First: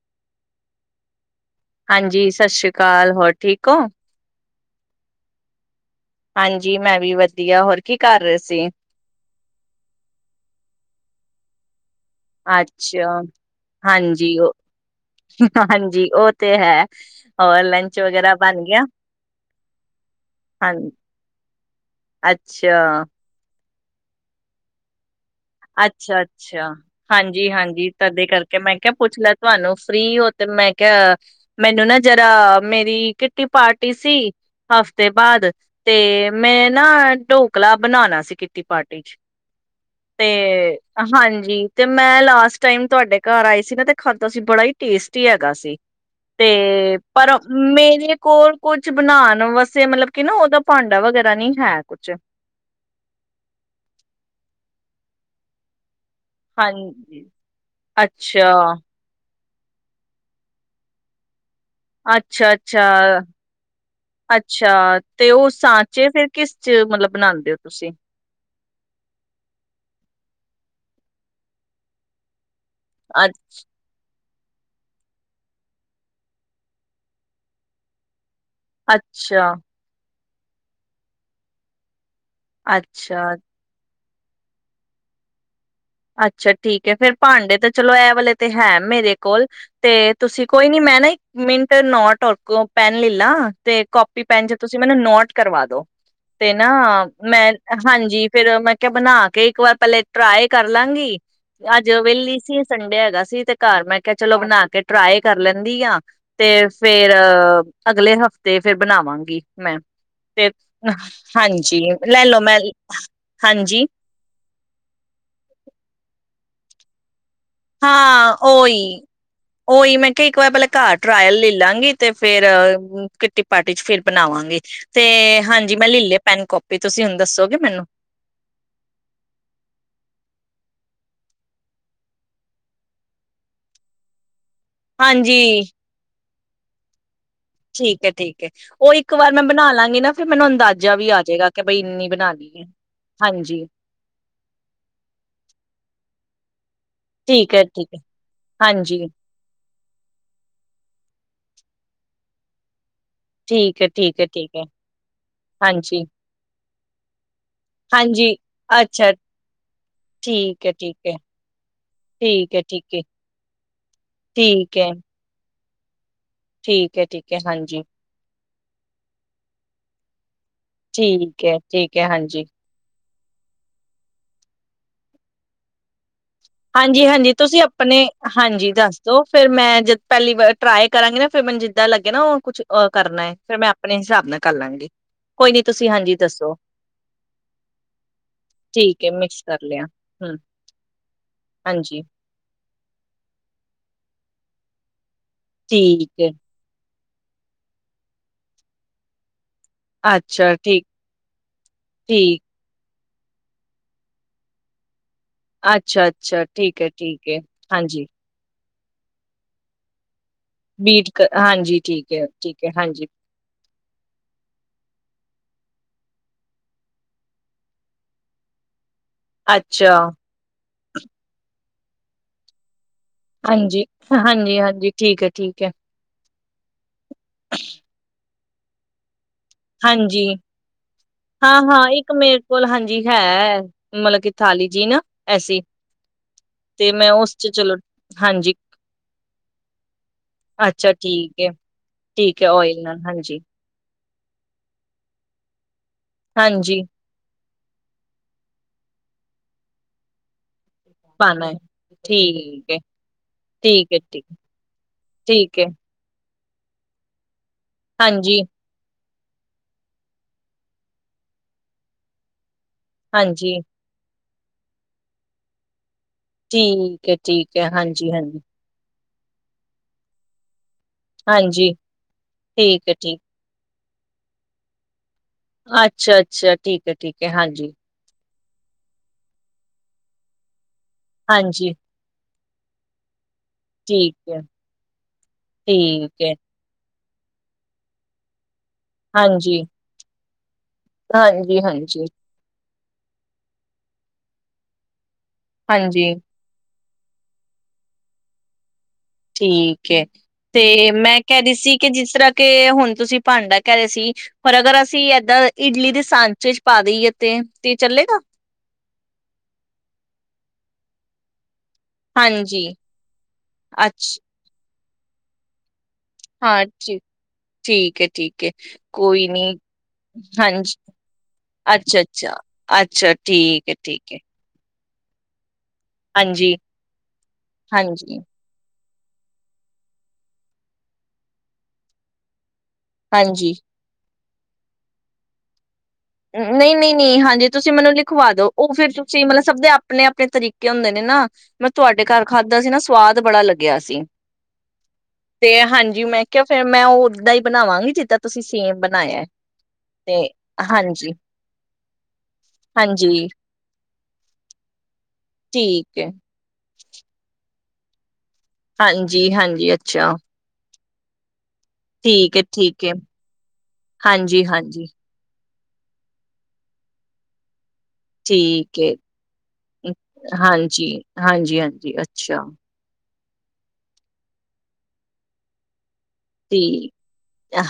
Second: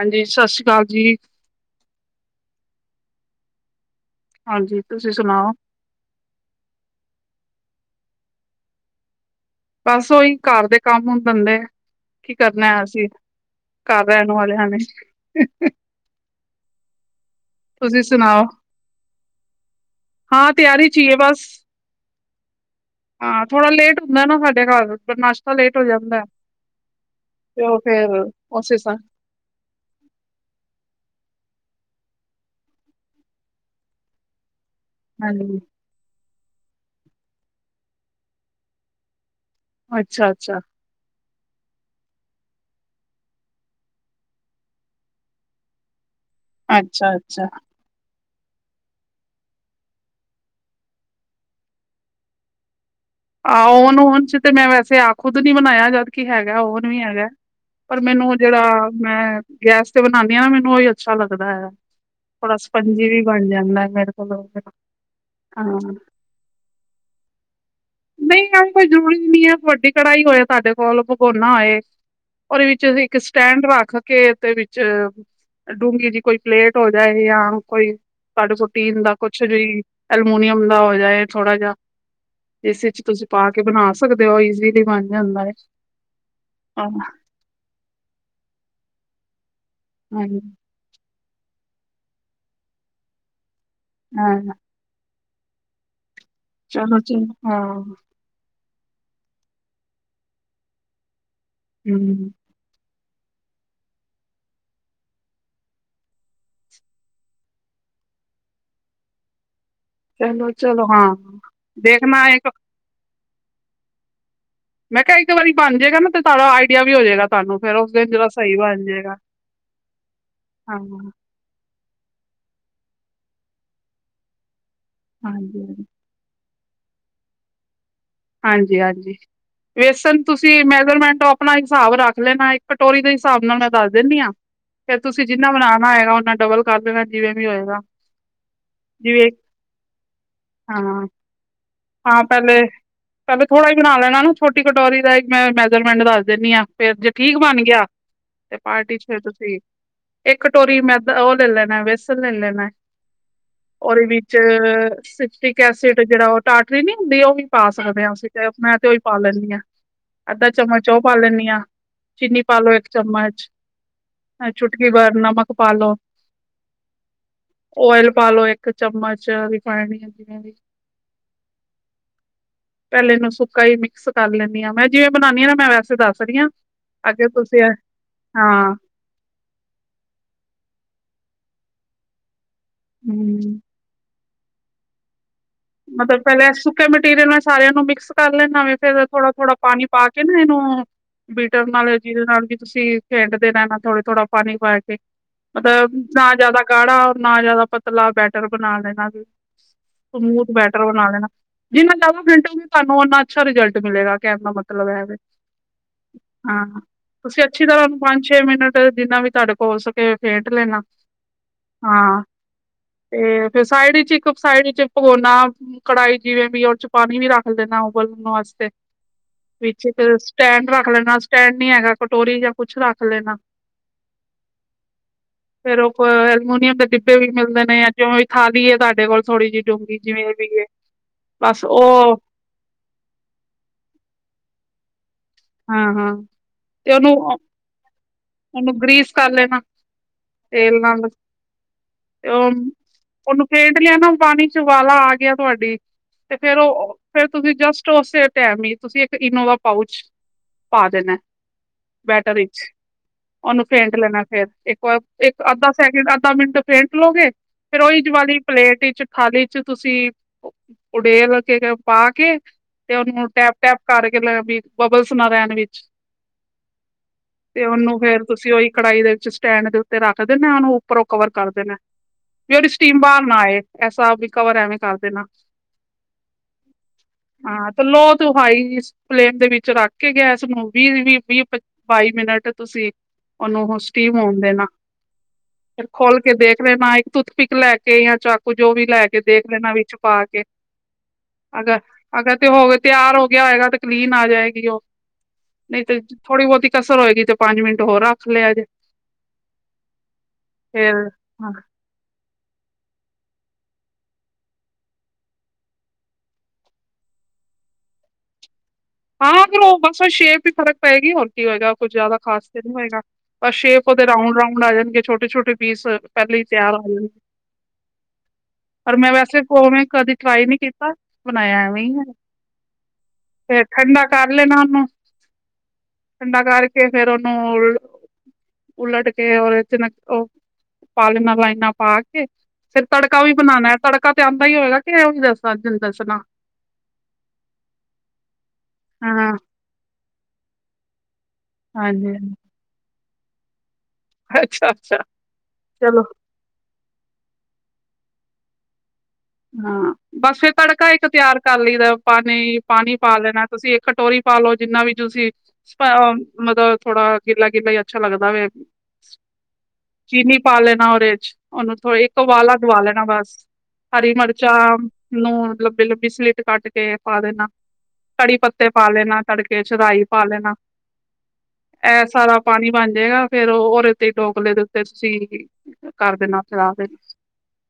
ਹਾਂਜੀ ਸਤਿ ਸ੍ਰੀ ਅਕਾਲ ਜੀ, ਹਾਂਜੀ ਸਤਿ ਸ਼੍ਰੀ ਅਕਾਲ ਜੀ ਹੋਰ ਠੀਕ ਹੋ ਹਾਂਜੀ ਤੁਸੀਂ ਸੁਣਾਓ। ਹਾਂਜੀ ਮੈਂ ਵੀ ਵਧੀਆ ਹੋਰ ਕੀ ਕਰ ਰਹੇ ਸੀ ਬਸ ਉਹੀ ਘਰ ਦੇ ਕੰਮ ਹੁਣ ਦਿੰਦੇ ਐ। ਅੱਛਾ ਰਹਿਣ ਹਾਂਜੀ ਵਾਲਿਆਂ ਨੇ ਹਾਂਜੀ ਉਹ ਤੇ ਹੈ। ਹੋਰ ਲੰਚ ਤੁਸੀਂ ਵਗੈਰਾ ਸੁਣਾਓ, ਬਣ ਗਿਆ ਹਾਂ ਤਿਆਰੀ ਚ ਹੀ ਏ ਬਸ। ਅੱਛਾ ਅੱਛਾ ਹਾਂ ਥੋੜਾ ਲੇਟ ਹੁੰਦਾ ਨਾ ਸਾਡੇ ਘਰਸ਼ ਅੱਛਾ, ਅੱਛਾ, ਹਾਂਜੀ, ਤੇ ਉਹ ਹਾਂਜੀ ਫੇਰ ਤਦੇ ਕਰਕੇ। ਮੈਂ ਉਸੇ ਸ ਕਿਹਾ ਪੁੱਛ ਲਾ ਤੁਹਾਨੂੰ ਫ੍ਰਰੀ ਹੋ ਤੇ ਮੈਂ ਕਿਹਾ ਮੈਨੂੰ ਨਾ ਜਰਾ ਮੇਰੀ ਕਿੱਟੀ ਪਾਰਟੀ ਸੀ। ਹਫ਼ਤੇ ਬਾਅਦ ਹਾਂਜੀ ਤੇ ਮੈਂ ਨਾ ਢੋਕਲਾ ਬਣਾਉਣਾ ਸੀ ਕਿੱਟੀ ਪਾਰਟੀ ਚ। ਅੱਛਾ ਅੱਛਾ। ਜੀ ਤੇ ਮੈਂ ਲਾਸਟ ਟਾਈਮ ਤੁਹਾਡੇ ਘਰ ਆਈ ਸੀ ਨਾ ਤੇ ਖਾਧਾ ਸੀ ਬੜਾ ਹੀ ਟੇਸਟੀ ਹੈਗਾ ਸੀ। ਤੇ ਅੱਛਾ ਪਰ ਅੱਛਾ ਮੇਰੇ ਕੋਰ ਕੁਛ ਬਨਾਣ ਵਾਸਤੇ ਮਤਲਬ ਕਿ ਨਾ ਉਹਦਾ ਭਾਂਡਾ ਵਗੈਰਾ ਨੀ ਹੈ ਕੁਛ। ਆਹੋ ਓਨੂੰ ਉਂਝ ਤੇ ਮੈਂ ਵੈਸੇ ਆਪ ਖੁਦ ਨੀ ਬਨਾਇਆ ਜਦ। ਕੀ ਹੈਗਾ, ਓਨ ਵੀ ਹਾਂਜੀ ਹੈਗਾ, ਪਰ ਮੈਨੂੰ ਉਹ ਅੱਛਾ ਜਿਹੜਾ ਮੈਂ ਗੈਸ ਤੇ ਬਨਾਨੀ ਆਂ ਨਾ ਮੈਨੂੰ ਉਹੀ ਅੱਛਾ ਲੱਗਦਾ ਏ। ਅੱਛਾ, ਅੱਛਾ, ਮੇਰੇ ਕੋਲ ਅੱਛਾ, ਤੇ ਉਹ ਹਾਂ ਸਾਂਚੇ ਫੇਰ ਕਿਸ ਚ ਮਤਲਬ ਬਨਾਂਦੇ ਹੋ ਤੁਸੀਂ। ਨਹੀਂ ਇਹ ਕੋਈ ਜ਼ਰੂਰੀ ਨੀ ਏ ਵੱਡੀ ਕੜਾਈ ਹੋਏ ਤੁਹਾਡੇ ਕੋਲ ਭਗੋਨਾ ਹੋਏ। ਓਹਦੇ ਵਿੱਚ ਵੀ ਇੱਕ ਅੱ- ਸਟੈਂਡ ਰੱਖ। ਕੇ ਦੇ ਵਿੱਚ ਡੂੰਗੀ ਜਈ ਕੋਈ ਪਲੇਟ ਹੋ ਜਾਏ ਜਾਂ ਕੋਈ ਤੁਹਾਡੇ ਸੁਟੀਨ ਦਾ ਕੁੱਛ ਅੱਛਾ ਗਈ। ਅਲਮੂਨੀਅਮ ਦਾ ਹੋ ਜਾਏ ਥੋੜਾ ਜਿਹਾ। ਇਸ ਇਚ ਅੱਛਾ ਤੁਸੀਂ ਪਾ ਕੇ ਬਣਾ ਸਕ ਸਕਦੇ ਓ ਈਜ਼ੀਲੀ ਬਨ ਜਾਂਦਾ ਏ। ਅੱਛਾ, ਠੀਕ ਏ ਫੇਰ ਭਾਂਡੇ ਤਾਂ ਚਲੋ ਇਹ ਵਾਲੇ ਤੇ ਹੈ ਮੇਰੇ ਕੋਲ। ਤੇ ਹਾਂਜੀ ਤੁਸੀਂ ਕੋਈ ਨੀ ਮੈਂ ਨਾ ਇ ਮਿੰਟ ਨੋਟ ਓਰਕੋ ਪੈਨ ਲੈਲਾਂ। ਤੇ ਕਾਪੀ ਪੈਨ ਹਾਂ ਚ ਤੁਸੀਂ ਮੈਨੂੰ ਨੋਟ ਕਰਵਾ ਦੋ। ਤੇ ਨਾ ਚਲੋ ਚਲੋ ਮੈਂ ਹਾਂ ਹਾਂਜੀ ਫਿਰ ਮੈਂ ਕੇ ਬਣਾ ਕੇ ਇੱਕ ਵਾਰ ਪਹਿਲੇ ਟਰਾਏ ਕਰ ਲਾਂਗੀ। ਅੱਜ ਹਮ ਵੇਹਲੀ ਸੀ ਸੰਡੇ ਹੈਗਾ ਸੀ ਸੀ ਤੇ ਘਰ ਮੈਂ ਕਿਹਾ ਚਲੋ ਬਣਾ ਕੇ ਟਰਾਈ ਕਰ ਲੈਂਦੀ ਆ। ਤੇ ਫੇਰ ਅਗਲੇ ਹਫ਼ਤੇ ਫੇਰ ਬਣਾਵਾਂਗੀ। ਮੈਂ ਚਲੋ ਤੇ ਚਲੋ ਹਾਂ ਹਾਂਜੀ ਲੈ ਦੇਖਣਾ ਲੋ ਇੱਕ ਮੈਂ ਹਾਂਜੀ। ਮੈਂ ਕਿਹਾ ਇੱਕ ਵਾਰੀ ਬਨ ਜਾਏਗਾ ਨਾ ਤੇ [unintelligible] ਆਈਡੀਆ ਵੀ ਹੋ ਜਾਇਗਾ। ਹਾਂ ਓਹੀ ਓਹੀ ਮੈਂ ਕਿਹਾ ਇੱਕ ਵਾਰ ਪਹਿਲੇ ਹਾਂ ਘਰ ਟਰਾਇਲ ਲੈ ਲਾਂਗੇ। ਤੇ ਫੇਰ ਕਿੱਟੀ ਪਾਰਟੀ ਚ ਫੇਰ ਬਨਾਵਾਂਗੇ। ਤੇ ਹਾਂਜੀ ਮੈਂ ਲੈ ਲਿਆ ਪੈਨ ਕੋਪੀ ਵੀ ਤੁਸੀਂ ਹੁਣ ਦੱਸੋਗੇ ਮੈਨੂੰ ਹਾਂਜੀ ਹਾਂਜੀ ਵੇਸਨ ਤੁਸੀਂ ਮੈਜਰਮੈਂਟ ਉਹ ਆਪਣਾ ਹਿਸਾਬ ਰੱਖ ਲੈਣਾ ਇੱਕ ਕਟੋਰੀ ਦੇ ਹਿਸਾਬ ਨਾਲ ਮੈਂ ਦੱਸ ਦਿੰਦੀ ਹਾਂ ਫੇਰ ਤੁਸੀਂ ਹਾਂਜੀ ਜਿੰਨਾ ਬਨਾਉਣਾ ਹੋਏਗਾ ਉਹਨਾਂ ਡਬਲ ਕਰ ਦੇਣਾ ਜਿਵੇਂ ਵੀ ਹੋਏਗਾ ਠੀਕ ਹੈ ਠੀਕ ਹੈ ਉਹ ਇੱਕ ਜਿਵੇਂ ਵਾਰ ਮੈਂ ਬਣਾ ਲਾਂਗੀ ਨਾ ਫੇਰ ਮੈਨੂੰ ਹਾਂ ਅੰਦਾਜ਼ਾ ਵੀ ਆ ਜੇਗਾ ਹਾਂ ਪਹਿਲੇ ਪਹਿਲੇ ਥੋੜ੍ਹਾ ਹੀ ਬਣਾ ਲੈਣਾ ਨਾ ਛੋਟੀ ਕਟੋਰੀ ਦਾ ਮੈਂ ਮੈਜਰਮੈਂਟ ਦੱਸ ਧਨੀਆ ਫੇਰ ਜੇ ਠੀਕ ਹੈ ਬਣ ਗਿਆ ਠੀਕ ਹੈ ਤੇ ਪਾਰਟੀ ਚ ਹਾਂਜੀ ਫਿਰ ਤੁਸੀਂ ਇੱਕ ਕਟੋਰੀ ਮੈਂ ਉਹ ਲੈ ਲੈਣਾ ਵੇਸਨ ਲੈ ਲੈਣਾ ਠੀਕ ਹੈ ਉਹ ਦੇ ਠੀਕ ਹੈ ਵਿੱਚ ਠੀਕ ਹੈ ਸੀਟ੍ਰਿਕ ਐਸਿਡ ਹਾਂਜੀ ਜਿਹੜਾ ਉਹ ਟਾਟਰੀ ਨੀ ਹੁੰਦੀ ਉਹ ਵੀ ਪਾ ਸਕਦੇ ਹਾਂ ਅਸੀਂ ਹਾਂਜੀ ਮੈਂ ਤੇ ਉਹੀ ਅੱਛਾ ਪਾ ਲੈਂਦੀ ਹਾਂ ਅੱਧਾ ਠੀਕ ਹੈ ਚਮਚ ਠੀਕ ਉਹ ਪਾ ਹੈ ਲੈਂਦੀ ਹਾਂ ਚੀਨੀ ਠੀਕ ਹੈ ਪਾਲੋ ਇੱਕ ਠੀਕ ਚਮਚ ਚੁਟਕੀ ਹੈ ਭਰ ਨਮਕ ਪਾ ਲੋ ਠੀਕ ਹੈ ਠੀਕ ਹੈ ਹਾਂਜੀ । ਪਾ ਲੋ ਇੱਕ ਚਮਚ ਵੀ ਖਾਣੀ ਆ ਜਿਨੇ ਵੀ ਠੀਕ ਹੈ ਠੀਕ ਹੈ ਹਾਂਜੀ । ਪਹਿਲੇ ਇਹਨੂੰ ਸੁੱਕਾ ਹੀ ਮਿਕਸ ਕਰ ਲੈਂਦੀ ਹਾਂ ਮੈਂ ਜਿਵੇਂ ਬਣਾਉਦੀ ਹਾਂ ਨਾ ਮੈਂ ਵੈਸੇ ਦੱਸ ਰਹੀ ਹਾਂ ਹਾਂਜੀ ਅੱਗੇ ਹਾਂਜੀ ਤੁਸੀਂ ਹਾਂ ਆਪਣੇ ਹਾਂਜੀ ਦੱਸਦੋ ਫੇਰ ਮੈਂ ਜਦ ਪਹਿਲੀ ਵਾਰ ਟਰਾਈ ਕਰਾਂਗੇ ਨਾ ਫੇਰ ਮੈਨੂੰ ਜਿੱਦਾਂ ਲੱਗਿਆ ਨਾ ਉਹ ਕੁਛ ਉਹ ਕਰਨਾ ਫਿਰ ਹਮ ਮੈਂ ਆਪਣੇ ਹਿਸਾਬ ਨਾਲ ਕਰ ਲਾਂਗੇ ਮਤਲਬ ਪਹਿਲੇ ਸੁੱਕੇ ਮਟੀਰੀਅਲ ਨੂੰ ਸਾਰਿਆਂ ਨੂੰ ਮਿਕਸ ਕਰ ਲੈਣਾ ਵੇ ਠੀਕ ਫੇਰ ਹੈ ਥੋੜਾ ਮਿਕਸ ਥੋੜਾ ਕਰ ਲਿਆ ਪਾਣੀ ਪਾ ਕੇ ਹੂੰ ਨਾ ਇਹਨੂੰ ਬੀਟਰ ਨਾਲ ਹਾਂਜੀ ਜਿਹਦੇ ਨਾਲ ਵੀ ਤੁਸੀਂ ਫੈਟ ਦੇ ਰਹਿਣਾ ਨਾ ਥੋੜੇ ਥੋੜਾ ਪਾਣੀ ਪਾ ਕੇ ਮਤਲਬ ਠੀਕ ਹੈ ਨਾ ਜਿਆਦਾ ਗਾੜਾ ਨਾ ਜਿਆਦਾ ਪਤਲਾ ਬੈਟਰ ਬਣਾ ਲੈਣਾ ਵੀ ਅੱਛਾ ਸਮੂਥ ਬੈਟਰ ਠੀਕ ਬਣਾ ਲੈਣਾ ਜਿਹਨਾ ਜਿਆਦਾ ਠੀਕ ਫੈਟੋਗੇ ਤੁਹਾਨੂੰ ਉਹਨਾਂ ਅੱਛਾ ਰਿਜਲਟ ਮਿਲੇਗਾ ਕਹਿਣ ਦਾ ਮਤਲਬ ਹੈਵੇ ਅੱਛਾ ਅੱਛਾ ਠੀਕ ਹੈ ਠੀਕ ਹੈ ਤੁਸੀਂ ਅੱਛੀ ਤਰ੍ਹਾਂ ਉਹਨੂੰ ਹਾਂਜੀ ਪੰਜ ਛੇ ਮਿੰਟ ਜਿੰਨਾ ਵੀ ਤੁਹਾਡੇ ਤੋਂ ਹੋ ਸਕੇ ਫੈਟ ਲੈਣਾ ਬੀਟ ਕ ਹਾਂਜੀ ਠੀਕ ਹਾਂ ਹੈ ਠੀਕ ਹੈ ਹਾਂਜੀ ਤੇ ਫਿਰ ਸਾਈਡ ਚ ਇੱਕ ਸਾਈਡ ਚ ਪੌ ਕੜਾਹੀ ਜਿਵੇਂ ਵੀ ਉਸ ਚ ਪਾਣੀ ਵੀ ਰੱਖ ਦੇਣਾ ਉਬਲਣ ਵਾਸਤੇ ਪਿੱਛੇ ਅੱਛਾ ਤੇ ਸਟੈਂਡ ਰੱਖ ਦੇਣਾ ਸਟੈਂਡ ਨੀ ਹੈਗਾ। ਕਟੋਰੀ ਜਾਂ ਕੁੱਛ ਰੱਖ ਹ [unintelligible] ਹਾਂਜੀ ਹਾਂਜੀ-ਹਾਂਜੀ ਠੀਕ ਹੈ ਠੀਕ ਹੈ ਫਿਰ ਉਹ ਕੋ ਐਲਮੂਨੀਅਮ ਦੇ ਡਿੱਬੇ ਵੀ ਮਿਲਦੇ ਨੇ ਜਾਂ ਜੋ ਥਾਲੀ ਏ ਤੁਹਾਡੇ ਕੋਲ ਥੋੜੀ ਜਿਹੀ ਜਿਵੇਂ ਜੀ। ਵੀ ਹੈ ਹਾਂ, ਬਸ ਹਾਂ। ਇੱਕ ਉਹ ਮੇਰੇ ਕੋਲ ਹਾਂਜੀ ਹੈ। ਮਤਲਬ ਕਿ ਥਾਲੀ। ਟੀਨਾ। ਹਾਂ, ਹਾਂ। ਤੇ ਉਹਨੂੰ ਉਸ ਓਹ। ਚ ਚਲੋ ਹਾਂਜੀ ਇਹਨੂੰ ਗ੍ਰੀਸ ਕਰ ਲੇਨਾ, ਤੇਲ ਅੱਛਾ ਨਾਲ। ਠੀਕ ਹੈ ਤੇ ਠੀਕ ਹੈ ਓਹ ਓਇਲ ਨਾਲ ਹਾਂਜੀ ਓਹਨੂੰ ਫੈਂਟ ਲਿਆ ਨਾ। ਪਾਣੀ ਚ ਵਾਲਾ ਆ ਗਿਆ ਤੁਹਾਡੀ ਤੇ ਫੇਰ ਹਾਂਜੀ ਉਹ ਫੇਰ ਤੁਸੀਂ ਜਸਟ ਉਸੇ ਟਾਈਮ ਹੀ ਤੁਸੀਂ ਇੱਕ ਇਨੋਵਾ ਪਾਊਚ ਪਾ ਦਿਨਾ ਪਾਣਾ ਹੈ ਬੈਟਰ ਵਿੱਚ ਠੀਕ ਹੈ ਉਹਨੂੰ ਠੀਕ ਫੇਂਟ ਹੈ ਲੈਣਾ ਠੀਕ ਠੀਕ ਹੈ ਅੱਧਾ ਸ ਅੱਧਾ ਮਿੰਟ ਫੇਟ ਲੋਗੇ ਫਿਰੋਈ ਜ ਵਾਲੀ ਹਾਂਜੀ ਪਲੇਟ ਵਿੱਚ ਥਾਲੀ ਚ ਤੁਸੀਂ ਉਡੇਲ ਕੇ ਪਾ ਕੇ ਤੇ ਉਹਨੂੰ ਟੈਪ ਹਾਂਜੀ ਟੈਪ ਕਰ ਵੀ [unintelligible] ਬਬਲਸ ਨਾ ਰਹਿਣ ਵਿੱਚ ਠੀਕ ਹੈ, ਠੀਕ ਤੇ ਹੈ। ਉਹਨੂੰ ਹਾਂਜੀ, ਫੇਰ ਹਾਂਜੀ। ਤੁਸੀਂ ਉਹੀ ਕੜਾਹੀ ਦੇ ਵਿੱਚ ਸਟੈਂਡ ਦੇ ਉੱਤੇ ਰੱਖਦੇ ਨ ਨੂੰ ਉਹ ਉਪਰੋਂ ਕਵਰ ਕਰਦੇ ਹਾਂਜੀ ਨੇ ਵੀ ਉਹਦੀ ਹਾਂਜੀ ਠੀਕ ਹੈ ਸਟੀਮ ਠੀਕ ਬਾਹਰ ਨਾ ਆਏ। ਐਸਾ ਵੀ ਕਵਰ ਐਵੇਂ ਕਰਦੇ ਨਾ ਅੱਛਾ ਅੱਛਾ ਠੀਕ ਹੈ ਠੀਕ ਹੈ ਹਾਂ ਹਾਂਜੀ ਤੇ ਲੋ ਹਾਈ ਫਲੇਮ ਦੇ ਵਿੱਚ ਚੁਰਾਕ ਕੇ ਗੈਸ ਨੂੰ ਵੀਹ, ਵੀਹ, ਵੀਹ ਹਾਂਜੀ ਬਾਈ ਮਿੰਟ ਤੁਸੀਂ ਉਹਨੂੰ ਉਹ ਠੀਕ ਸਟੀਮ ਹੋਣ ਹੈ ਦੇਣਾ ਫਿਰ ਖੋਲ ਠੀਕ ਕੇ ਹੈ ਦੇਖਦੇ ਨਾ ਇੱਕ ਟੂੱਥਪਿਕ ਲੈ ਕੇ ਜਾਂ ਚਾ ਕੁਝ ਜੋ ਵੀ ਲੈ ਕੇ ਦੇਖ ਹਾਂਜੀ ਲੈਣਾ ਵਿੱਚ ਪਾ ਕੇ। ਹਾਂਜੀ ਅਗਰ, ਹਾਂਜੀ ਅਗਰ ਤੇ ਹੋਵੇ ਤਿਆਰ ਹੋ ਗਿਆ ਹੋਏਗਾ ਤਕਲੀਨ ਆ ਜਾਏ ਹਾਂਜੀ [unintelligible] ਥੋੜੀ ਬਹੁਤੀ ਕਸਰ ਹੋਏਗੀ ਤੇ ਪੰਜ ਮਿੰਟ ਹੋਰ ਰੱਖ ਲਿਆ ਜੇ। ਠੀਕ ਏ ਤੇ ਫੇਰ ਮੈਂ ਕਹਿ ਰਹੀ ਸੀ ਕਿ ਜਿਸ ਤਰ੍ਹਾਂ ਕੇ ਹੁਣ ਤੁਸੀਂ ਭਾਂਡਾ ਕਹਿ ਰਹੇ ਸੀ ਪਰ ਅਗਰ ਅਸੀਂ ਏਦਾਂ ਇਡਲੀ ਦੇ ਸਾਂਚੇ 'ਚ ਪਾ ਦੇਈਏ ਤੇ- ਤੇ ਚੱਲੇਗਾ। ਹਾਂ ਫੇਰ ਉਹ ਬਸ ਸ਼ੇਪ ਵੀ ਫ਼ਰਕ ਪਏਗੀ ਹੋਰ ਕੀ ਹੋਏਗਾ। ਕੁਝ ਜਿਆਦਾ ਖਾਸ ਤੇ ਹਾਂਜੀ ਨੀ ਹੋਏਗਾ ਪਰ ਸ਼ੇਪ ਉਹਦੇ ਅੱਛ ਰਾਂਡ ਰਾਉਂਡ ਆ ਜਾਂ ਕੇ ਛੋਟੇ ਛੋਟੇ ਪੀਸ ਪਹਿਲੇ ਹੀ ਹਾਂ ਤਿਆਰ ਆ ਠੀ ਜਾਣਗੇ ਠੀਕ ਹੈ, ਠੀਕ ਹੈ ਪਰ ਮੈਂ ਕੋਈ ਵੈਸੇ ਨੀ ਉਵੇਂ ਕਦੀ ਟਰਾਈ ਨਹੀਂ ਹਾਂਜੀ ਕੀਤਾ ਬਣਾਇਆ ਐਵੇਂ ਹੀ ਹੈ। ਅੱਛਾ-ਅੱਛਾ -ਅੱਛਾ ਫੇਰ ਠੀਕ ਏ। ਠੰਡਾ ਠੀਕ ਏ ਕਰ ਲੈਨਾ। ਹ ਠੰਡਾ ਹਾਂਜੀ ਕਰਕੇ ਫੇਰ ਉਹਨੂੰ ਹਾਂਜੀ ਉਲਟ ਕੇ ਔਰ ਇਹਦੇ 'ਚ ਨਾ ਉਹ ਪਾ ਲੈਣਾ ਲਾਈਨਾਂ ਪਾ ਕੇ ਫਿਰ ਤੜਕਾ ਵੀ ਹਾਂਜੀ। ਬਣਾਨਾ ਤੜਕਾ ਤੇ ਆਂਦਾ ਹੀ ਹੋਏਗਾ ਕਿ ਉਵੀ ਦੱਸਾਂ ਚਲ ਨਹੀਂ-ਨਹੀਂ -ਨਹੀਂ ਹਾਂਜੀ ਤੁਸੀਂ ਮੈਨੂੰ ਲਿਖਵਾ ਦੋ। ਉਹ ਫਿਰ ਤੁਸੀਂ ਹਾਂ ਮਤਲਬ ਸਭ ਦੇ ਆਪਣੇ ਆਪਣੇ ਤਰੀ ਫਿੱਕੇ ਹੁੰਦੇ ਨੇ ਨਾ। ਮੈਂ ਤੁਹਾਡੇ ਹਾਂਜੀ ਘਰ ਖਾਧਾ ਸੀ ਨਾ ਸ ਸਵਾਦ ਬੜਾ ਲੱ ਗਿਆ ਸੀ ਅੱਛਾ ਅੱਛਾ ਤੇ ਚਲੋ ਹਾਂਜੀ ਮੈਂ ਕਿਹਾ ਫੇਰ ਮੈਂ ਓਦਾਂ ਹੀ ਬਣਾਵਾਂਗੀ ਜਿੱ ਤਾਂ ਤੁਸੀਂ ਸੇਮ ਬ ਹਾਂ ਬੱਸ ਫਿਰ ਤੜਕਾ ਇੱਕ ਤੇ ਹਾਂਜੀ ਤਿਆਰ ਕਰ ਲਈ ਦਾ ਪਾਣੀ, ਪਾਣੀ ਪਾ ਹਾਂਜੀ ਲੈਣਾ ਤੁਸੀਂ ਇੱਕ ਕਟੋਰੀ ਪਾ ਲਓ ਜਿੰਨਾ ਵੀ ਜ ਠੀਕ ਹੈ ਮਦ ਥੋੜਾ ਗਿਲਾ ਕੀ ਬਈ ਅੱਛਾ ਲਗ [unintelligible] ਹਾਂਜੀ ਹਾਂਜੀ ਅੱਛਾ ਚੀਨੀ ਪਾ ਲੈਨਾ ਉ ਵਿੱਚ ਉਹਨੂੰ ਥੋਈ ਇੱਕ ਠੀਕ ਹੈ ਵਾਲਾ ਦਵਾ ਠੀਕ ਹੈ ਲੈਣਾ ਬਸ ਹਰੀ ਹਾਂਜੀ ਮਿਰਚਾਂ ਹਾਂਜੀ ਨੂੰ ਹੁਣ [unintelligible] ਕੱਟ ਕੇ ਪਾ ਦੇਣਾ। ਕੜੀ ਪੱਤੇ ਠੀਕ ਪਾ ਹੈ ਲੈਣਾ ਤੜਕੇ ਚ, ਰਈ ਪਾ ਲੈਣਾ ਹਾਂਜੀ ਹਾਂਜੀ ਹਾਂਜੀ ਇਹ ਸਾਰਾ ਅੱਛਾ ਪਾਣੀ ਬਣ ਜਾਏਗਾ। ਫੇਰ ਉਹ ਰੇ ਤੇ ਡੋਗਲੇ ਦੇ ਉੱਤੇ ਤਸੀ ਠੀਕ,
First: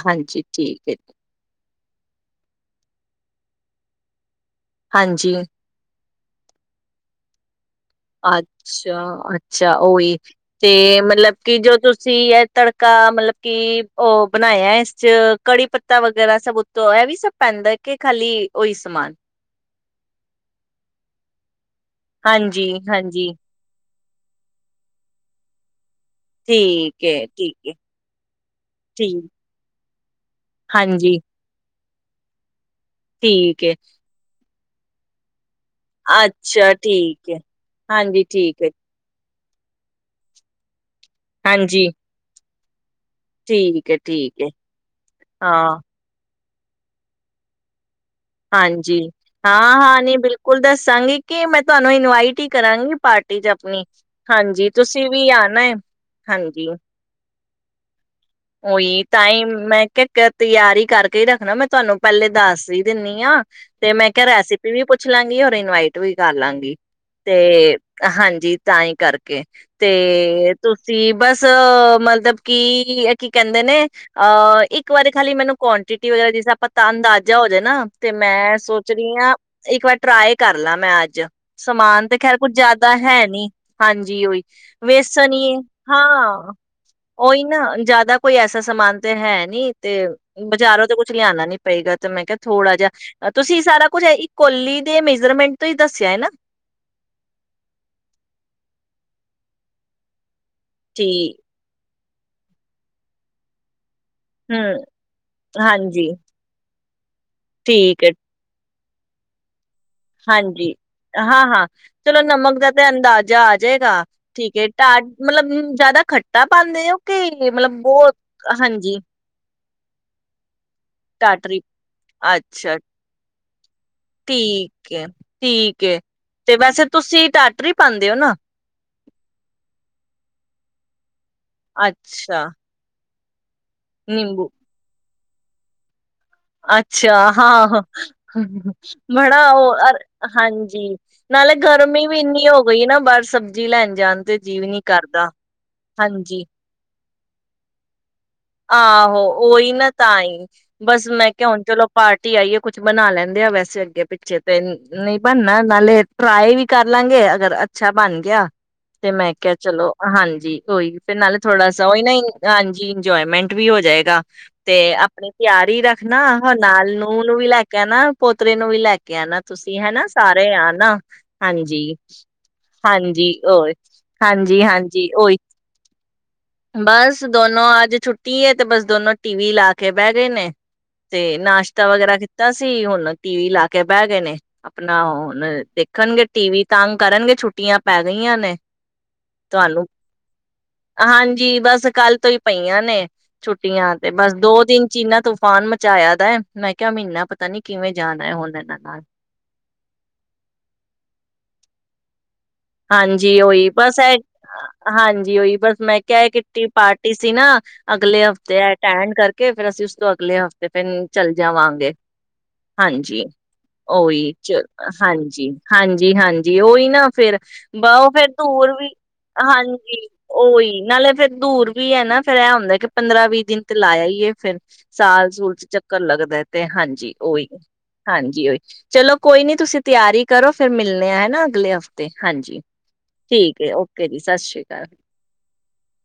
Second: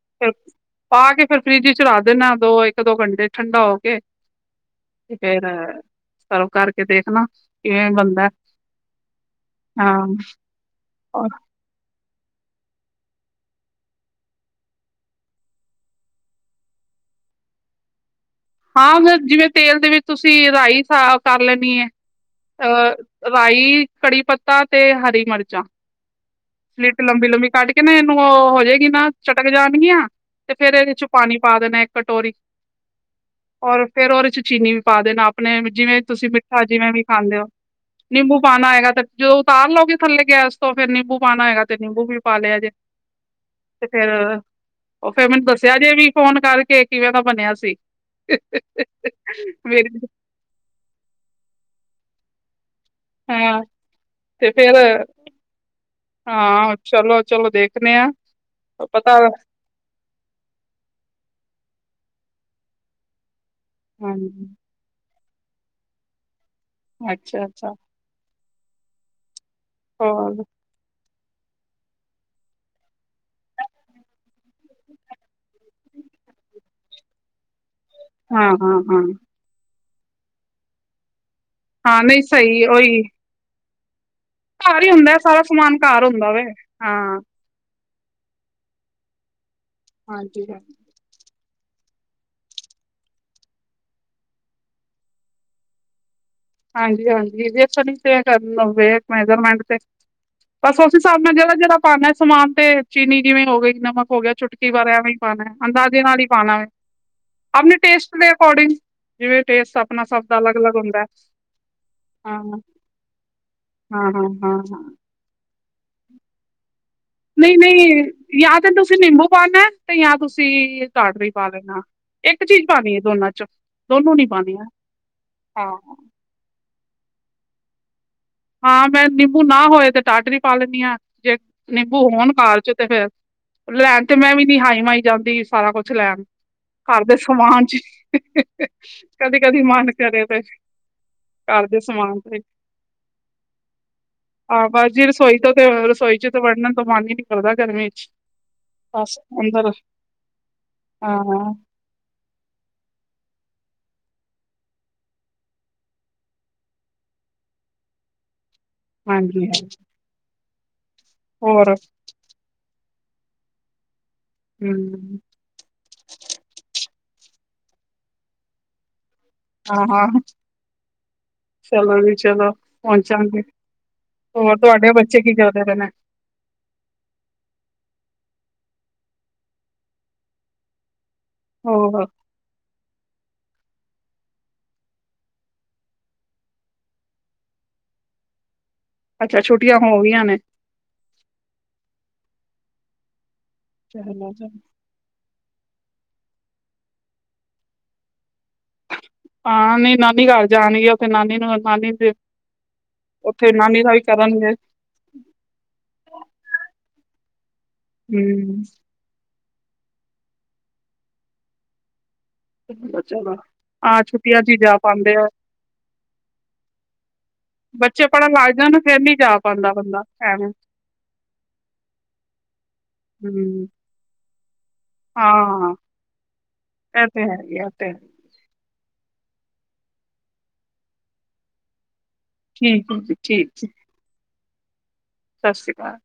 ਹਾਂਜੀ ਠੀਕ ਹੈ। ਆ ਕੇ ਫਿਰ ਫਰਿਜ ਚ ਰੱਖ ਦੇਨਾ ਦੋ ਇੱਕ ਦੋ ਘੰਟੇ ਠੰਡਾ ਹੋ ਕੇ ਹਾਂਜੀ ਫੇਰ, ਸਰਬ ਕਰਕੇ ਦੇਖਣਾ। ਕਿਵੇਂ ਬਣਦਾ ਅੱਛਾ ਅੱਛਾ ਹਾਂ ਉਹੀ, ਤੇ ਮਤਲਬ ਕਿ ਜੋ ਤੁਸ ਤੁਸੀ ਇਹ ਤੜਕਾ ਮਤਲਬ ਕਿ ਉਹ ਬਣਾਇਆ ਹੈ, ਇਸ ਚ ਕੜੀ ਪੱਤਾ ਵਗੈਰਾ ਸਭ ਉੱਤੋਂ ਇਹ ਵੀ ਸਭ ਪੈਂਦਾ ਹੈ, ਕਿ ਖਾਲੀ ਉਹੀ ਸਮਾਨ ਹਾਂ ਜਿਵੇਂ ਤੇਲ ਦੇ ਵਿੱਚ ਤੁਸੀਂ ਰਾਈ ਸਾਫ ਕਰ ਲੈਣੀ ਹੈ ਆ ਹਾਂਜੀ-ਹਾਂਜੀ, ਰਾਈ ਕੜੀ ਪੱਤਾ ਤੇ ਹਰੀ ਮਿਰਚਾਂ। ਠੀਕ [unintelligible] ਏ, ਲੰਬੀ ਲੰਬੀ ਠੀਕ ਕਟ ਏ, ਕੇ ਨਾ ਇਹਨੂੰ ਉਹ ਹੋ ਜਾਏਗੀ, ਨਾ ਠੀਕ ਚਟਕ ਜਾਣਗੀਆਂ ਤੇ ਫੇਰ ਇਹਦੇ ਚ ਹਾਂਜੀ, ਪਾਣੀ ਪਾ ਦੇਣਾ। ਕਟੋਰੀ ਠੀਕ ਏ, ਹੋਰ ਫੇਰ ਉਦੇ ਚ ਚੀਨੀ ਵੀ ਪਾ ਦੇਣਾ। ਆਪਣੇ ਜਿਵੇਂ ਤੁਸੀਂ ਮਿੱਠਾ ਅੱਛਾ ਜਿਵੇਂ ਵੀ ਠੀਕ ਏ। ਖਾਂਦੇ ਹੋ, ਹਾਂਜੀ ਨਿੰਬੂ ਠੀਕ ਏ, ਪਾਉਣਾ ਹੋਏਗਾ ਤੇ ਜਦੋਂ ਉਤਾਰ ਲਓਗੇ ਥੱਲੇ ਗੈਸ ਤੋਂ ਫੇਰ ਨੀਬੁ ਪਾਣਾ ਹੇਗਾ ਤੇ ਹਾਂਜੀ, ਨਿੰਬੂ ਵੀ ਪਾ ਲਿਆ ਜੇ। ਤੇ ਠੀਕ ਏ, ਫਿਰ ਠੀਕ ਏ, ਉਹ ਫਿਰ ਮੈਨੂੰ ਦੱਸਿਆ ਹਾਂ, ਜੇ ਵੀ ਕੌਣ ਕਰਕੇ ਕਿਵੇਂ ਦਾ ਬਣਿਆ ਸੀ। ਹਾਂਜੀ ਹਾਂ ਮੇਰੀ ਹਾਂ ਨੀ ਬਿਲਕੁਲ ਦੱਸਾਂਗੀ, ਕਿ ਮੈਂ ਤੁਹਾਨੂੰ ਇਨਵਾਈਟ ਹੀ ਕਰਾਗੀ ਪਾਰਟੀ ਚ ਹਾਂ ਆਪਣੀ ਤੇ ਹਾਂਜੀ ਫੇਰ ਤੁਸੀਂ ਵੀ ਆਣਾ ਹੈ, ਹਾਂਜੀ। ਚਲੋ ਦੇਖਣੇ ਆਂ। ਉਹੀ ਤਾਂਹੀ ਮੈਂ ਕਿਹਾ ਤਿਆਰੀ ਕਰਕੇ ਰੱਖਣਾ ਮੈਂ ਤੁਹਾਨੂੰ ਪਹਿਲੇ ਦੱਸ ਹੀ ਦਿੰਨੀ ਆ ਤੇ ਮੈਂ ਕਿਹਾ ਹਾਂਜੀ ਰੈਸਪੀ ਵੀ ਪੁੱਛ ਲਾਗੀ ਔਰ ਇਨਵਾਈਟ ਵੀ ਕਰ ਲਾਂਗੀ। ਤੇ ਅੱਛਾ-ਅੱਛਾ ਹਾਂਜੀ, ਤਾਂ ਹੀ ਕਰਕੇ ਹੋਰ ਤੇ ਤੁਸੀਂ ਬਸ ਮਤਲਬ ਕਿ ਕੀ ਕਹਿੰਦੇ ਨੇ, ਅਹ ਇੱਕ ਵਾਰੀ ਖਾਲੀ ਮੈਨੂੰ ਕੁਆਂਟਿਟੀ ਵਗੈਰਾ ਪਤਾ ਅੰਦਾਜ਼ਾ ਹੋਜੇ ਨਾ ਤੇ ਹਾਂ, ਮੈਂ ਹਾਂ, ਸੋਚ ਰਹੀ ਹਾਂ ਇੱਕ ਵਾਰ ਟਰਾਈ ਕਰਲਾ ਮੈਂ ਅੱਜ ਹਾਂ ਸਮਾਨ ਤੇ ਨਹੀਂ ਖੈਰ ਕੁੱਝ ਸਹੀ ਜ਼ਿਆਦਾ ਉਹੀ ਹੈ ਨੀ। ਹਾਂਜੀ। ਹਾਂਜੀ ਉਹੀ ਘਰ ਹੀ ਹੁੰਦਾ ਵੇਸਣ ਸਾਰਾ ਈ ਐ ਸਮਾਨ ਘਰ ਹੁੰਦਾ ਵੇ ਹਾਂ ਹਾਂ ਓਹੀ ਨਾ। ਜ਼ਿਆਦਾ ਕੋਈ ਐਸਾ ਸਮਾਨ ਤੇ ਹੈ ਨੀ ਤੇ ਹਾਂਜੀ, ਬਾਜ਼ਾਰੋਂ ਤੇ ਕੁੱਛ ਲਿਆਉਣਾ ਨੀ ਪਏਗਾ ਤੇ ਮੈਂ ਕਿਹਾ ਥੋੜਾ ਜਿਹਾ ਤੁਸੀਂ ਸਾਰਾ ਕੁਛ ਇੱਕ ਕੋੱਲੀ ਦੇ ਮੇਜਰਮੈਂਟ ਤੋਂ ਹੀ ਦੱਸਿਆ ਹੈ ਨਾ। ਹਾਂਜੀ ਹਾਂਜੀ ਇਹ [unintelligible] ਮੈਜਰਮੈਂਟ ਤੇ ਬਸ ਉਸ ਹਿਸਾਬ ਨਾਲ ਠੀਕ ਜਿਹੜਾ ਜਿਹੜਾ ਪਾਉਣਾ ਸਮਾਨ ਤੇ ਚੀਨੀ ਜਿਵੇਂ ਹੋ ਗਈ ਨਮਕ ਹੋ ਗਿਆ ਚੁੱਟਕੀ ਹਮ ਵਾਲਾ ਭਰ ਐਵੇਂ ਹੀ ਪਾਣਾ ਅੰਦਾਜ਼ੇ ਹਾਂਜੀ ਨਾਲ ਹੀ ਪਾਣਾ ਵੈ। ਆਪਣੇ ਠੀਕ ਹੈ ਟੇਸਟ ਦੇ ਅਕੋਡਿੰਗ ਜਿਵੇਂ ਤੇ ਸਬ ਆਪਣਾ ਸਬ ਦਾ ਹਾਂਜੀ ਅਲੱਗ-ਅਲੱਗ ਹੁੰਦਾ। ਹਾਂ ਹਾਂ, ਚਲੋ ਹਾਂ, ਨਮਕ ਦਾ ਤੇ ਅੰਦਾਜ਼ਾ ਆ ਜਾਏਗਾ ਹਾਂ, ਹਾਂ, ਠੀਕ ਹਾਂ, ਹੈ ਹਾਂ ਟਾ ਮਤਲਬ ਅਮ ਜਿਆਦਾ ਖੱਟਾ ਪਾਂਦੇ ਓ? ਨਹੀਂ ਨਹੀਂ ਯਾ ਤੇ ਤੁਸੀਂ ਨਿੰਬੂ ਪਾਣਾ ਏ ਤੇ ਜਾਂ ਤੁਸੀਂ ਟਾਡਰੀ ਪਾ ਟਾਟਰੀ ਲੈਣਾ, ਇੱਕ ਚੀਜ਼ ਅੱਛਾ ਪਾਣੀ ਹੈ ਦੋਨਾਂ ਚ। ਠੀਕ ਐ। ਠੀਕ ਐ। ਹਾਂ-ਹਾਂ ਤੇ ਬਸ ਤੁਸੀਂ ਟਾਟਰੀ ਪਾਂਦੇ ਓ ਨਾ। ਹਾਂ ਮੈਂ ਨਿੰਬੂ ਨਾ ਹੋਏ ਤੇ ਟਾਡਰੀ ਪਾ ਲੈਂਨੀ ਆ। ਜੇ ਨਿੰਬੂ ਹੋਣ ਅੱਛਾ ਪਾਲ ਚ ਤੇ ਫੇਰ ਲੈਣ ਤੇ ਮੈਂ ਵੀ ਨਿੰਬੂ ਨੀ ਹਾਈ ਮਾਈ ਜਾਂਦੀ ਸਾਰਾ ਕੁਛ ਲੈਣ। ਘਰ ਅੱਛਾ ਦੇ ਸਮਾਨ ਚ ਹਾਂ। ਬੜਾ ਕਦੀ-ਕਦੀ ਉਹ ਮਨ ਕਰੇ ਤੇ ਅ-ਹਾਂਜੀ। ਨਾਲੇ ਗਰਮੀ ਵੀ ਇੰਨੀ ਹੋ ਗਈ ਨਾ ਬਾਹਰ ਸਬਜ਼ੀ ਲੈਣ ਜਾਣ ਤੇ ਜੀਅ ਆ ਨੀ ਬਸ ਜੀ ਕਰਦਾ ਰਸੋਈ ਤੋਂ ਤੇ ਰਸੋਈ ਚ ਤੇ ਹਾਂਜੀ ਵੜਨ ਤੋਂ ਮਨ ਹੀ ਨੀ ਲਦਾ ਗਰਮੀ ਵਿੱਚ ਆਹੋ ਓਹੀ ਨਾ ਤਾਂ ਹੀ, ਬਸ ਹਾਂ ਮੈਂ ਕਿਹਾ ਹੁਣ ਚਲੋ ਪਾਰਟੀ ਆਈ ਏ ਕੁਛ ਬਨਾ ਲੈਂਦੇ ਆ ਵੈਸੇ ਚ ਅੱਗੇ ਪਿੱਛੇ ਤੇ ਨ-ਨਹੀਂ ਬਣਨਾ। ਨਾਲੇ ਟਰਾਈ ਵੀ ਕਰ ਲਾਂਗੇ ਅਗਰ ਅੱਛਾ ਬਣ ਗਿਆ ਤੇ ਮੈਂ ਹਾਂਜੀ ਕਿਹਾ ਹਾਂਜੀ ਚਲੋ ਹਾਂਜੀ ਕੋਈ ਤੇ ਨਾਲੇ ਥੋੜਾ ਹੋਰ ਸਾ ਓ ਨਈ ਹਾਂਜੀ [unintelligible] ਇੰਜੋਏਮੈਂਟ ਵੀ ਹੋ ਜਾਏਗਾ। ਤੇ ਹੂੰ ਆਪਣੇ ਤਿਆਰ ਹੀ ਰੱਖਣਾ [unintelligible] ਨਾਲ ਨੂੰ ਨੂੰਹ ਨੂੰ ਵੀ ਲੈ ਕੇ ਆ ਨਾ ਪੋਤਰੇ ਨੂੰ ਵੀ ਲੈ ਕੇ ਕਿਆ ਨਾ ਤੁਸੀਂ ਹਨਾ ਹਾਂ-ਹਾਂ ਸਾਰੇ ਆ ਨਾ, ਹਾਂਜੀ ਚਲੋ ਜੀ ਚਲੋ ਹਾਂਜੀ ਪਹੁੰਚਾਂਗੇ ਓਹੀ ਹੋਰ ਹਾਂਜੀ, ਤੁਹਾਡੇ ਹਾਂਜੀ ਬੱਚੇ ਕੀ ਓਹੀ। ਕਰਦੇ ਪਏ ਨੇ ਬਸ ਦੋਨੋ ਅੱਜ ਛੁੱਟੀ ਹੈ, ਤੇ ਬਸ ਦੋਨੋ ਟੀ ਵੀ ਲਾ ਕੇ ਬਹਿ ਗਏ ਨੇ। ਤੇ ਨਾਸ਼ਤਾ ਹੋਰ ਵਗੈਰਾ ਕੀਤਾ ਸੀ ਹੁਣ ਟੀ ਵੀ ਲਾ ਕੇ ਬਹਿ ਗਏ ਨੇ। ਆਪਣਾ ਹੁਣ ਦੇਖਣਗੇ ਟੀਵੀ, ਤੰਗ ਕਰਨਗੇ ਛੁੱਟੀਆਂ ਪੈ ਗਈਆਂ ਨੇ। ਅੱਛਾ ਛੁੱਟੀਆਂ ਹੋ ਗਈਆਂ ਨੇ। ਜੀ ਬਸ ਕੱਲ ਤੋਂ ਈ ਪਈਆਂ ਨੇ। ਛੁੱਟੀਆਂ ਤੇ ਚਲੋ ਬਸ ਚਲੋ ਦੋ-ਤਿੰਨ ਚੀਨਾਂ ਤੂਫਾਨ [unintelligible] ਦਾ ਮੈਂ ਕਿਹਾ ਮਹੀਨਾ ਪਤਾ ਨੀ ਕਿਵੇਂ ਜਾਣਾ ਹੈ ਹੁਣ ਇਹਨਾਂ ਨਾਲ ਹਾਂ ਨੀ ਨਾਨੀ ਘਰ ਜਾਣਗੇ ਉੱਥੇ ਨਾਨੀ ਨੂੰ ਨਾਨੀ ਦੇ ਹਾਂਜੀ ਉੱਥੇ ਓਹੀ ਨਾਨੀ ਦਾ ਬਸ ਵੀ ਇਹ ਕਰਨਗੇ ਹਾਂਜੀ ਓਹੀ ਬਸ ਮੈਂ ਕਹਿ ਕੀਟੀ ਪਾਰਟੀ ਟੀ ਸੀ ਨਾ ਅਗਲੇ ਹਫ਼ਤੇ ਹਮ ਹੈ ਟੇਨ ਕਰਕੇ ਕੇ ਫਿਰ ਅਸੀਂ ਉਸ ਤੋਂ ਅਗਲੇ ਹਫ਼ਤੇ ਫਿਰ ਚੱਲ ਜਾਵਾਂਗੇ ਚਲੋ ਹਾਂਜੀ, ਚਲੋ ਹਾਂ ਉਹੀ ਛੁੱਟੀਆਂ ਹੀ ਚ ਜਾ ਪਾਉਂਦੇ ਆ ਹਾਂਜੀ, ਹਾਂਜੀ, ਹਾਂਜੀ ਉਹੀ ਨਾ ਫੇਰ ਬ ਬੱਚੇ ਉਹ ਫੇਰ ਪੜ੍ਹਨ ਲੱਗ ਦੂਰ ਜਾਣ ਵੀ, ਫੇਰ ਨੀ ਜਾ ਪਾਉਂਦਾ ਬੰਦਾ ਹਾਂਜੀ ਐਵੇਂ ਉਹੀ ਨਾਲੇ ਫੇਰ ਦੂਰ ਵੀ ਏ ਨਾ ਫੇਰ ਇਹ ਹੁੰਦਾ ਕਿ ਪੰਦਰਾਂ ਵੀਹ ਦਿਨ ਹਮ ਤੇ ਲਾ ਆਈਏ ਫੇਰ ਸਾਲ ਸੂਲ ਚ ਹਾਂ ਚੱਕਰ ਲੱਗਦਾ ਤੇ। ਇਹ ਹਾਂਜੀ, ਤੇ ਹੈ ਓਹੀ ਹੀ ਆ ਇਹ ਤੇ ਹੈ। ਹਾਂਜੀ, ਓਹੀ ਚੱਲੋ ਕੋਈ ਨਹੀ ਤੁਸੀਂ ਤਿਆਰੀ ਕਰੋ ਫੇਰ ਮਿਲਣੇ ਆ ਹਨਾ ਅਗਲੇ ਹਫ਼ ਹਾਂਜੀ, ਠੀਕ ਹੈ ਜੀ ਠੀਕ ਏ, ਓਕੇ ਜੀ, ਸਤਿ ਸ਼੍ਰੀ [inaudible] ਸਤਿ ਸ਼੍ਰੀ ਅਕਾਲ।